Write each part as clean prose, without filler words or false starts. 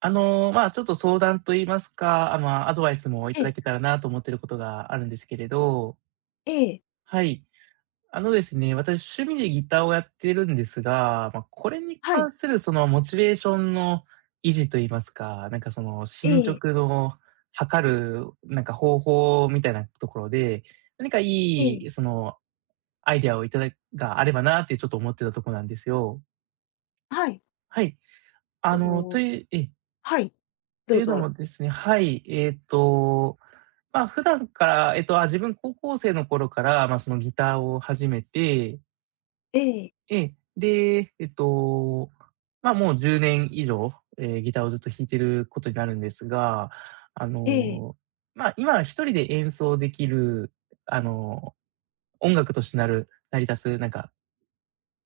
ちょっと相談と言いますか、アドバイスもいえただえ、けたらなと思ってることがあるんですけれど、ええ、はい。あのですね、私趣味でギターをやってるんですが、まあ、これには関い、するそのモチベーションの維持と言いますか、なんかそのえ進え、捗の測るなんか方法みたいなところで、何かえいえ、いそのアイデアをいただがあればなってちょっと思ってたとこなんですよ。はい、はい。あの、と、というえ、はい、とどういうのもぞ。ですね。はい。まあ、普段から、自分高校生の頃から、まあ、そのギターを始めて、ええ、ええ、で、えっと、まあ、もう10年以上、ええ、ギターをずっと弾いてることになるんですが、あええ、の、まあ、今1人で演奏できる、あの、音楽として成り立つ、なんか、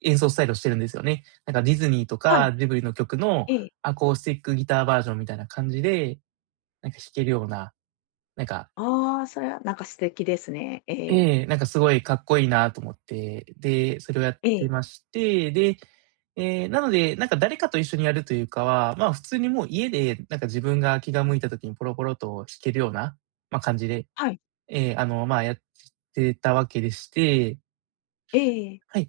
演奏スタイルをしてるんですよね。なんかディズニーとはかい、ジブリの曲のええ、アコースティックギターバージョンみたいな感じで、なんか弾けるような、なんかああ、それはなんか素敵ですね。ええ、ええ、なんかすごいかっこいいなと思って、で、それをやっえてえ、まして、で、ええ、なので、なんか誰かと一緒にやるというかは、まあ、普通にもう家でなんか自分が気が向いた時にポロポロと弾けるような、ま、感じで、はい、ええ、まあ、やってたわけでして、ええ、はい。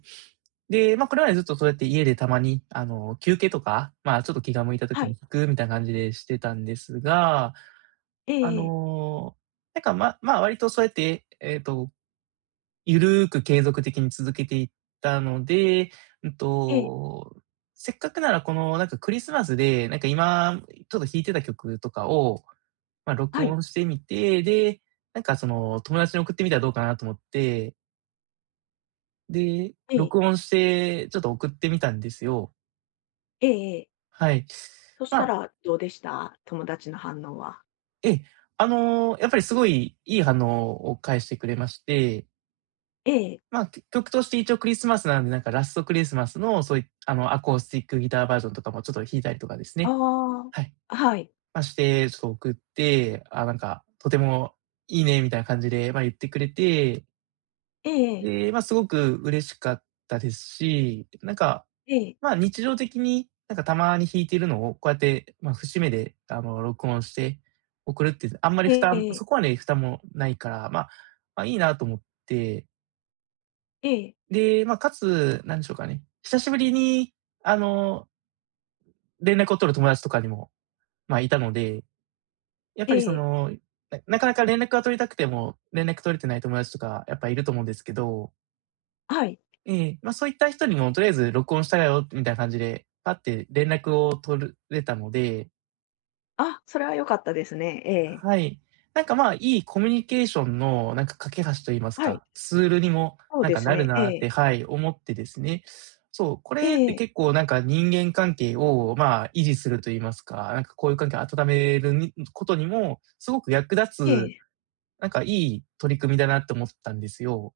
で、ま、これまでずっとそうやって家でたまに、休憩とか、まあ、ちょっと気が向いた時はにい、弾くみたいな感じでしてたんですが、えあえ、の、割とそうやって、ゆるーく継続的に続けていったので、うんええ、と、せっかくならこのなんかクリスマスで、なんか今ちょっと弾いてた曲とかを、まあ、録はい、音してみて、で、なんかその友達に送ってみたらどうかなと思って、で、ええ、録音してちょっと送ってみたんですよ。ええええはいええはいええええはいええええ。はい。そしまたあ、らどうでした？友達の反応は。ええ、やっぱりすごいいい反応を返してくれまして、ええ、まあ、曲として一応クリスマスなんで、なんかラストクリスマスのそういあの、アコースティックギターバージョンとかもちょっと弾いたりとかですね。あはい。あ、はい、ま、して、ちょっと送って、あ、なんか、とてもいいねみたいな感じで、ま、言ってくれて、ええ、で、ま、すごく嬉しかったですし、なんか、ええ、ま、日常的に、なんかたまに弾いてるのをこうやって、ま、節目で、録音して送るって、あんまりえ負担そえ、こはね、負担もないから、ま、ま、いいなと思って、ええ、で、まあ、かつ、なんでしょうかね。久しぶりに、あの、連絡を取る友達とかにも、まあ、いたので、やっえぱりそえ、の、なかなか連絡が取りたくても、連絡取れてない友達とか、やっぱいると思うんですけど、はい、まあ、そういった人にも、とりあえず録音したよ、みたいな感じで、パッて連絡を取れたので、あ、それは良かったですね。ええ、はい。なんか、まあ、いいコミュニケーションの、なんか、架け橋と言いますはい、か、ツールにも、そうなんでか、すなるね、えなっえ、て、はい、思ってですね。そう、こえれってえ。結構、なんか、人間関係を、まあ、維持すると言いますか、なんか、交友関係を温めるにことにもすごく役立えつ、え、なんか、いい取り組みだなって思ったんですよ。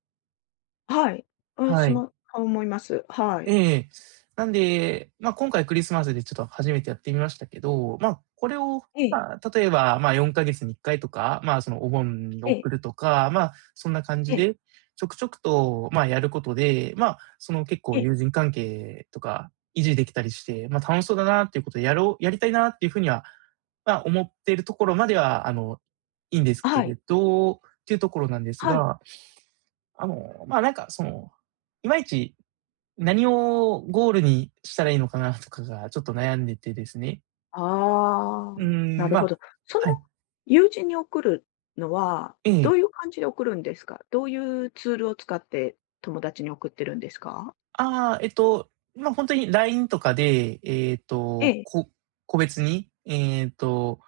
はい。は私い。もそう思います。はい。ええ。なんで、まあ、今回クリスマスでちょっと初めてやってみましたけど、まあ、これを、ええ、まあ、例えば、まあ、4か月に1回とか、まあ、そのお盆にえ送え、るとか、まあ、そんな感じええ、で、ちょくちょくと、まあ、やることで、まあ、その結構ええ、友人関係とか維持できたりして、まあ、楽しそうだなっていうことで、やろうやりたいなっていう風には、まあ、思っているところまでは、いいんですけはい、れどっていうところなんですはい。が、まあ、なんかその、いまいち何をゴールにしたらいいのかなとかがちょっと悩んでてですね。あうあ、ーなん、るまほあ、ど。そのはい。友人に送るのは、えどえ。ういう感じで送るんですか？どういうツールを使って友達に送ってるんですか？ああ、まあ、ほんとに LINE とかで、えっえと、え、個別に、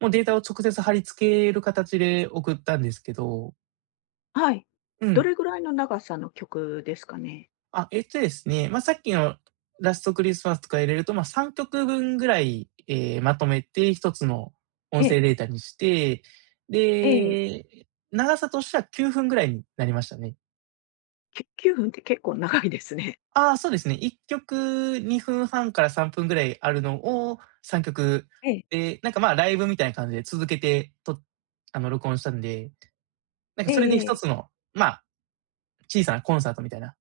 もうデータを直接貼り付ける形で送ったんですけど、はい。うどん。れぐらいの長さの曲ですかね？あ、えっとですね、まあ、さっきのラストクリスマスとか入れると、まあ、3曲分ぐらい、ええ、まとめて一つの音え声え、データにして、ええ、で、長さとしては9分ぐらいになりましたね。9分って結構長いですね。ああ、そうですね。1曲2分半から3分ぐらいあるのを3曲、ええ、で、なんか、まあ、ライブみたいな感じで続けてと録音したんで、なんかえそれでええ一つえ。の、まあ、小さなコンサートみたいな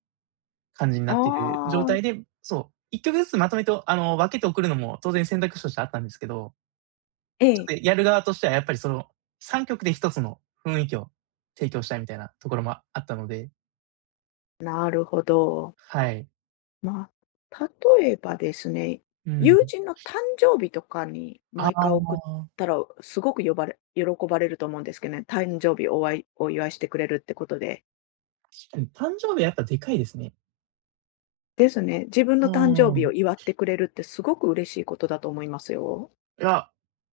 感じになあってる状あ、態で、そう、1曲ずつまとめて、分けて送るのも当然選択肢としてあったんですけど、えちょっえ、とやる側としてはやっぱりその3曲で1つの雰囲気を提供したいみたいなところもあったので、なるほど。はい。まあ、例えばですね、う友ん。人の誕生日とかにあ毎回送っあ、たら、すごく呼ばれ喜ばれると思うんですけどね、誕生日、お祝いしてくれるってことで。確かに誕生日はやっぱでかいですね。ですね、自分うの誕ー生日ん。を祝ってくれるってすごく嬉しいことだと思いますよ。いや、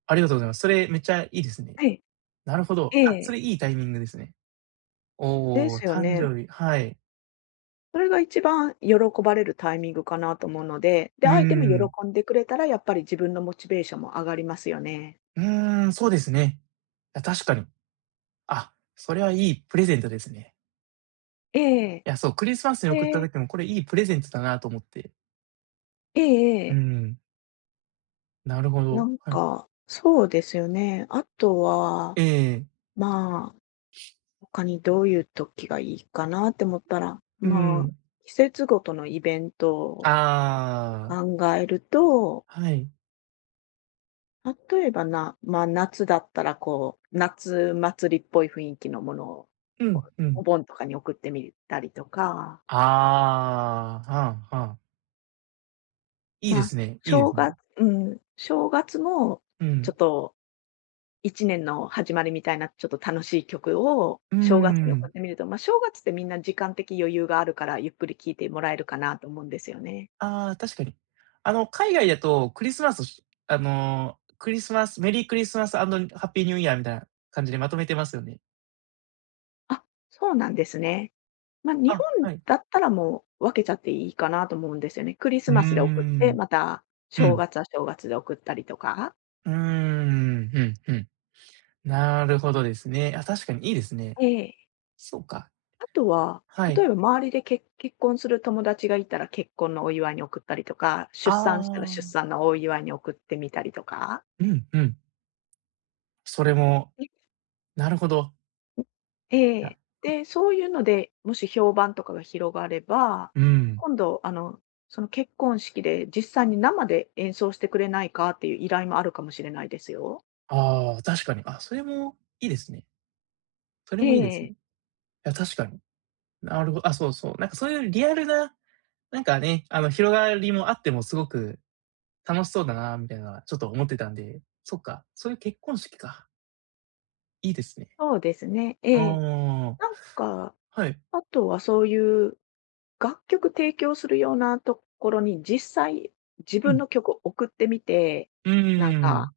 ありがとうございます。それめっちゃいいですね。はい。なるほど。えあ、それえ。いいタイミングですね。でおお、すよ誕ね。生日、はい。それが一番喜ばれるタイミングかなと思うので、で、うー相手もん。喜んでくれたら、やっぱり自分のモチベーションも上がりますよね。うーん、そうですね。いや、確かに。あ、それはいいプレゼントですね。ええ。いや、そう、クリスマスにえ送ったえ。時もこれいいプレゼントだなと思って。えええうえ。ん、なるほなど。んはい。か、そうですよね。あとは、ええ、まあ、他にどういう時がいいかなって思ったら、うまあ、ん。季節ごとのイベントをあ考えると、あ、はい。例えばな、まあ夏だったらこう、夏祭りっぽい雰囲気のものを、うん、こううん。お盆とかに送ってみたりとか、ああ、はあはあ。いいでまあ、すね、いいですね。正月もうちょん。っと1年の始まりみたいな、ちょっと楽しい曲をうー正月に送ん。ってみると、まあ、正月ってみんな時間的余裕があるから、ゆっくり聴いてもらえるかなと思うんですよね。ああ、確かに。あの、海外だとクリスマスをしあの、クリスマスメリークリスマスアンドハッピーニューイヤーみたいな感じでまとめてますよね。あ、そうなんですね。まあ、日本あ、はい。だったらもう分けちゃっていいかなと思うんですよね。クリスうーマスで送っん。て、またうんう正ん、月は正月で送ったりとか。うーん、うんうん。なるほどですね。あ、確かにいいですね。ええ。そうか。あとは、は例い。えば周りで結婚する友達がいたら、結婚のお祝いに送ったりとか、あ出産したら出あ、産のお祝いに送ってみたりとか。うんうん。それも、なるほど。えいや、え。で、そういうので、もし評判とかが広がれば、うん。今度、あの、その結婚式で実際に生で演奏してくれないかっていう依頼もあるかもしれないですよ。ああ、確かに。あ、それもいいですね。それえもいいですね。え、いや、確かに。なるほど。あ、そうそう。なんかそういうリアルな、なんかね、広がりもあってもすごく楽しそうだなみたいな、ちょっと思ってたんで、そっか、そういう結婚式か。いいですね。そうですね。あええ。あ、なんか、はい。あとはそういう楽曲提供するようなところに実際自う分ん。の曲を送ってみて、うーなんか、ん。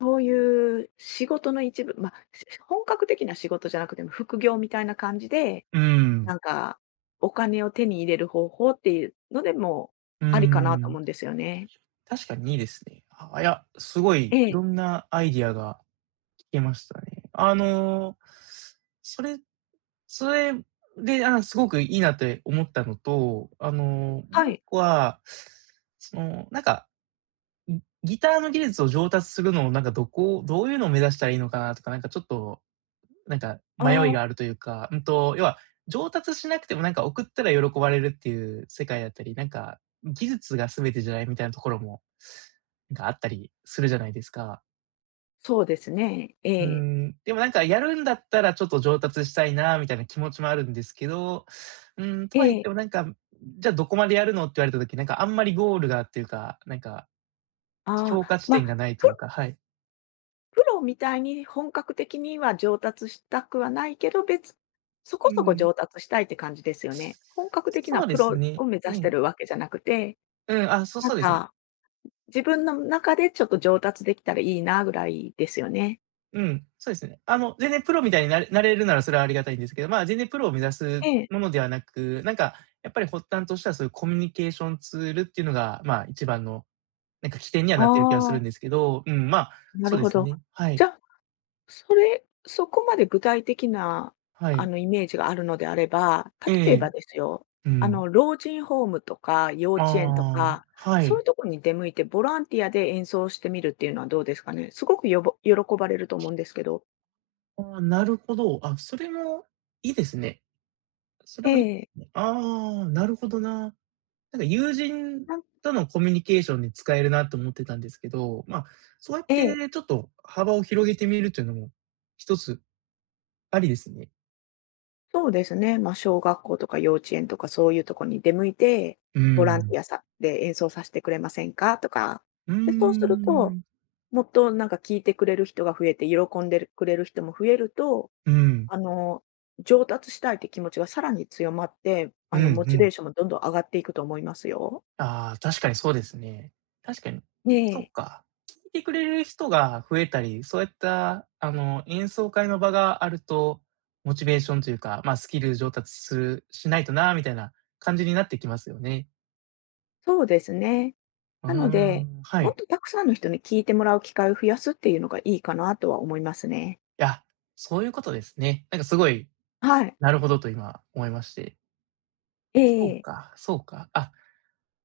そういう仕事の一部、まあ、本格的な仕事じゃなくても副業みたいな感じでうーん。なんか、お金を手に入れる方法っていうのでも、うーありかなと思ん、うんですよね。確かにいいですね。あ、いや、すごいえいえ、ろんなアイディアが聞けましたね。それそれで、あ、すごくいいなって思ったのと、もはう一い。個は、その、なんか、ギターの技術を上達するのを、どういうのを目指したらいいのかなとか、ちょっとあ迷いあ、があるというか、要は上達しなくてもなんか送ったら喜ばれるっていう世界だったり、なんか技術が全てじゃないみたいなところも、なんかあったりするじゃないですか。そうですね。えうーえ、ん、でもなんかやるんだったらちょっと上達したいなみたいな気持ちもあるんですけど、うーん、とえは言ってえ、もなんか、じゃあどこまでやるのって言われた時、なんかあんまりゴールがっていうか、なんかああ、評価地ま、点がないというプか、はい。プロみたいに本格的には上達したくはないけど、そこうそこん。上達したいって感じですよね。本格的そなうでプすロね。を目指うしてん。るわけじゃなくて、うん、あ、そうなそんうですね。か、自分の中でちょっと上達できたらいいなぐらいですよね。うん、そうですね。あの、全然プロみたいになれるならそれはありがたいんですけど、まあ、全然プロを目指すええ、ものではなく、なんか、やっぱり発端としてはそういうコミュニケーションツールっていうのが、まあ、一番の、なんか起点にはあなってる気がするあ、んですけど、うん、まあ、なそうるでほすど。ね。はい。じゃそれ、そこまで具体的なはあい。のイメージがあるのであれば、え例ええ、ばですよ、うあん。の、老人ホームとか幼稚園とああ、か、はそういい。うとこに出向いてボランティアで演奏してみるっていうのはどうですかね。すごく喜ばれると思うんですけど。ああ、なるほど。あ、それもいいですね。それえもいいでえ、すね。ああ、なるほどな。なんか友人なんとのコミュニケーションに使えるなと思ってたんですけど、まあ、そうやっえてえ、ちょっと幅を広げてみるというのも一つありですね。そうですね。まあ、小学校とか幼稚園とかそういうとこに出向いて、うーボランティアん。さで演奏させてくれませんかとか。うで、そうーすると、ん。もっとなんか聞いてくれる人が増えて、喜んでくれる人も増えると、うん。あの、上達したいって気持ちがさらに強まって、うあんの、うモチベーん。ションもどんどん上がっていくと思いますよ。ああ、確かにそうですね。確かに。えそっえ、か。聞いてくれる人が増えたり、そういったあの、演奏会の場があると、モチベーションというか、まあ、スキル上達するしないとなみたいな感じになってきますよね。そうですね。うーなので、ん、はもっい。とたくさんの人に聞いてもらう機会を増やすっていうのがいいかなとは思いますね。いや、そういうことですね。なんかすごい、はい。なるほどと今思いまして。えそうえ、か、そうか。あ、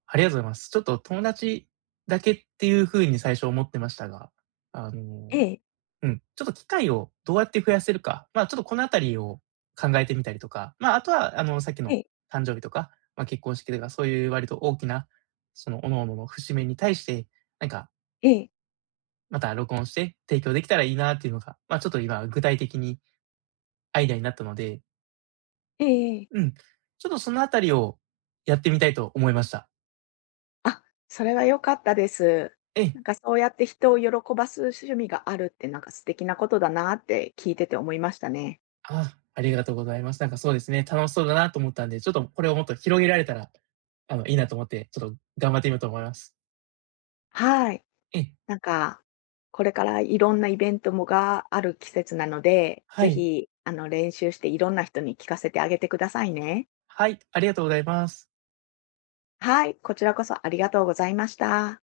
ありがとうございます。ちょっと友達だけっていう風に最初思ってましたが、あえの、え、うん、ちょっと機会をどうやって増やせるか、まあ、ちょっとこのあたりを考えてみたりとか、まあ、あとはあの、さっきえのえ、誕生日とか、ま、結婚式とか、そういう割と大きな、その、各々の節目に対して、なんか、ええ、また録音して提供できたらいいなっていうのが、まあ、ちょっと今具体的にアイデアになったので、ええ、ええ。うん。ちょっとそのあたりをやってみたいと思いました。あ、それは良かったです。ええ。なんかそうやって人を喜ばす趣味があるってなんか素敵なことだなって聞いてて思いましたね。ああ、りがとうございます。なんかそうですね、楽しそうだなと思ったんで、ちょっとこれをもっと広げられたら、あの、いいなと思って、ちょっと頑張ってみようと思います。はい。ええ、なんか、これからいろんなイベントもがある季節なので、はぜい。ひ、あの、練習していろんな人に聞かせてあげてくださいね。はい、ありがとうございます。はい、こちらこそありがとうございました。